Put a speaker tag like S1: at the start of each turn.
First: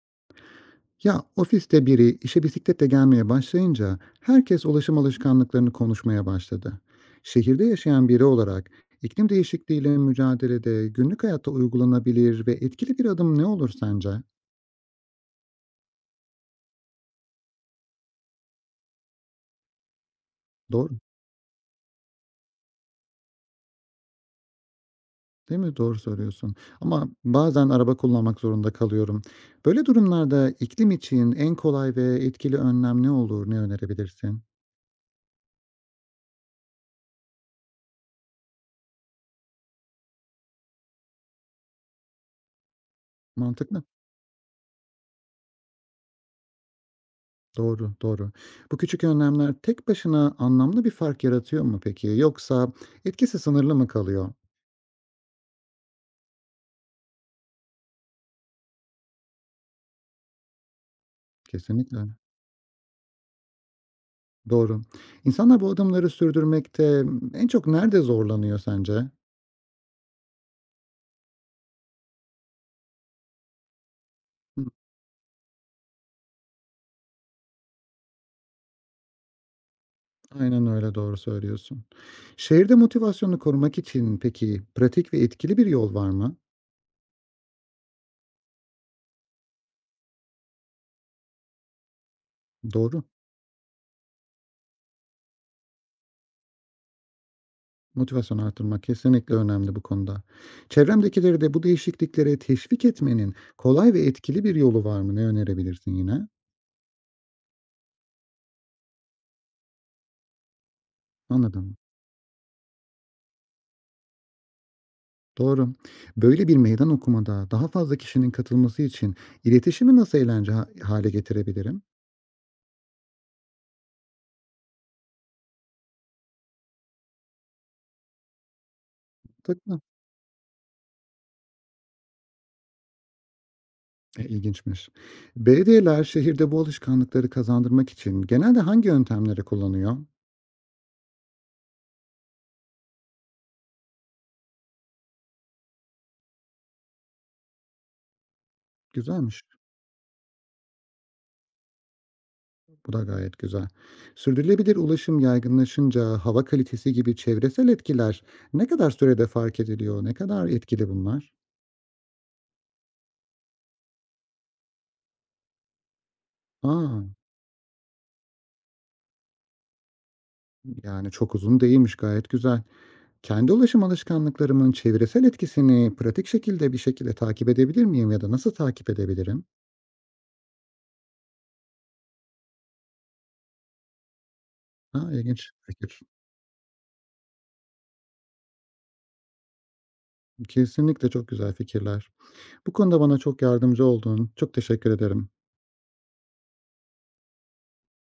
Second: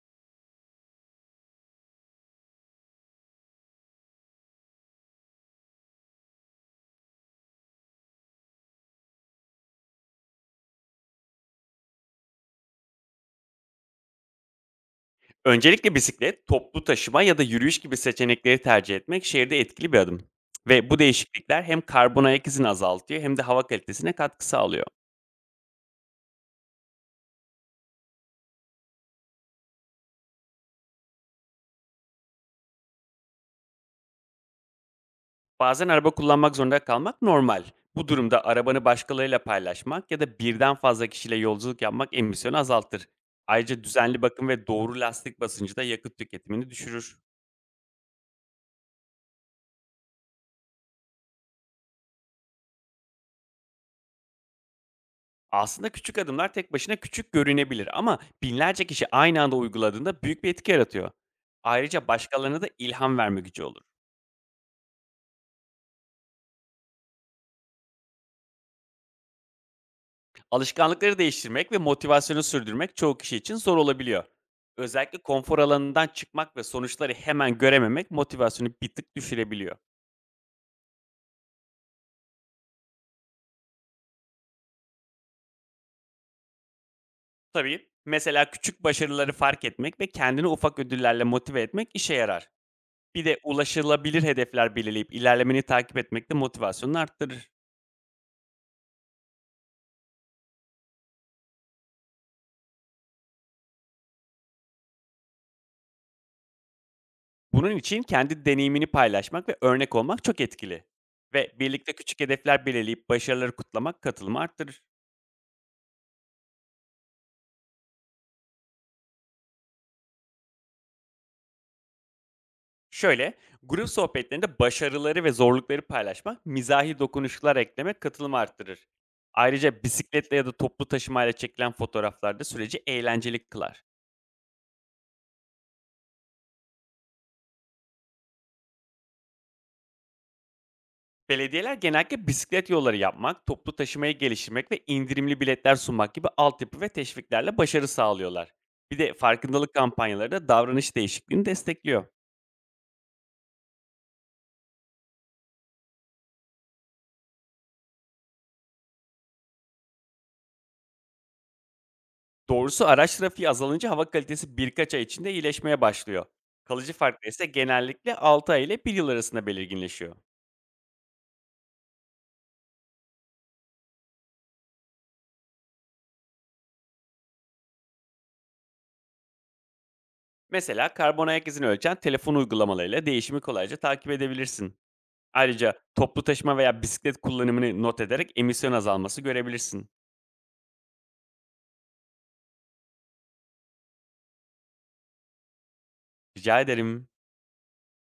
S1: Ya ofiste biri işe bisikletle gelmeye başlayınca herkes ulaşım alışkanlıklarını konuşmaya başladı. Şehirde yaşayan biri olarak iklim değişikliğiyle mücadelede günlük hayatta uygulanabilir ve etkili bir adım ne olur sence?
S2: Öncelikle bisiklet, toplu taşıma ya da yürüyüş gibi seçenekleri tercih etmek şehirde etkili bir adım. Ve
S1: Doğru,
S2: bu değişiklikler hem karbon ayak izini azaltıyor hem de hava kalitesine katkı sağlıyor.
S1: değil mi? Doğru söylüyorsun. Ama bazen araba kullanmak zorunda kalıyorum. Böyle durumlarda iklim için en kolay ve etkili önlem ne olur, ne önerebilirsin?
S2: Bazen araba kullanmak zorunda kalmak normal. Bu durumda arabanı başkalarıyla paylaşmak ya da birden fazla kişiyle yolculuk yapmak emisyonu azaltır. Ayrıca
S1: Mantıklı.
S2: düzenli bakım ve doğru lastik basıncı da yakıt tüketimini düşürür.
S1: Doğru, doğru. Bu küçük önlemler tek başına anlamlı bir fark yaratıyor mu peki? Yoksa etkisi sınırlı mı kalıyor?
S2: Aslında küçük adımlar tek başına küçük görünebilir, ama binlerce kişi aynı anda uyguladığında büyük bir etki yaratıyor. Ayrıca
S1: Kesinlikle.
S2: başkalarına da ilham verme gücü olur.
S1: Doğru. İnsanlar bu adımları sürdürmekte en çok nerede zorlanıyor sence?
S2: Alışkanlıkları değiştirmek ve motivasyonu sürdürmek çoğu kişi için zor olabiliyor.
S1: Hı.
S2: Özellikle konfor alanından çıkmak ve sonuçları hemen görememek motivasyonu bir tık düşürebiliyor.
S1: Aynen öyle, doğru söylüyorsun. Şehirde motivasyonu korumak için peki pratik ve etkili bir yol var mı?
S2: Tabii, mesela küçük başarıları fark etmek ve kendini ufak ödüllerle motive etmek işe yarar.
S1: Doğru.
S2: Bir de ulaşılabilir hedefler belirleyip ilerlemeni takip etmek de motivasyonunu arttırır.
S1: Motivasyonu artırmak kesinlikle önemli bu konuda. Çevremdekileri de bu değişikliklere teşvik etmenin kolay ve etkili bir yolu var mı? Ne önerebilirsin yine?
S2: Bunun için kendi deneyimini paylaşmak ve örnek olmak çok etkili. Ve
S1: Anladım.
S2: birlikte küçük hedefler belirleyip başarıları kutlamak katılımı arttırır.
S1: Doğru. Böyle bir meydan okumada daha fazla kişinin katılması için iletişimi nasıl eğlence hale getirebilirim?
S2: Şöyle, grup sohbetlerinde başarıları ve zorlukları paylaşmak, mizahi dokunuşlar eklemek katılımı arttırır.
S1: Takma.
S2: Ayrıca bisikletle ya da toplu taşımayla çekilen fotoğraflar da süreci eğlenceli kılar.
S1: İlginçmiş. Belediyeler şehirde bu alışkanlıkları kazandırmak için genelde hangi yöntemleri kullanıyor?
S2: Belediyeler genellikle bisiklet yolları yapmak, toplu taşımayı geliştirmek ve indirimli biletler sunmak gibi altyapı ve teşviklerle başarı sağlıyorlar. Bir de
S1: Güzelmiş.
S2: farkındalık kampanyaları da davranış değişikliğini destekliyor.
S1: Bu da gayet güzel. Sürdürülebilir ulaşım yaygınlaşınca hava kalitesi gibi çevresel etkiler ne kadar sürede fark ediliyor? Ne kadar etkili bunlar?
S2: Doğrusu, araç trafiği azalınca hava kalitesi birkaç ay içinde iyileşmeye başlıyor. Kalıcı
S1: Aa,
S2: farklar ise genellikle 6 ay ile bir yıl arasında belirginleşiyor.
S1: yani çok uzun değilmiş. Gayet güzel. Kendi ulaşım alışkanlıklarımın çevresel etkisini pratik şekilde bir şekilde takip edebilir miyim ya da nasıl takip edebilirim?
S2: Mesela karbon ayak izini ölçen telefon uygulamalarıyla değişimi kolayca takip edebilirsin.
S1: Ha, ilginç
S2: Ayrıca
S1: fikir.
S2: toplu taşıma veya bisiklet kullanımını not ederek emisyon azalması görebilirsin.
S1: Kesinlikle çok güzel fikirler. Bu konuda bana çok yardımcı oldun. Çok teşekkür ederim.
S2: Rica ederim.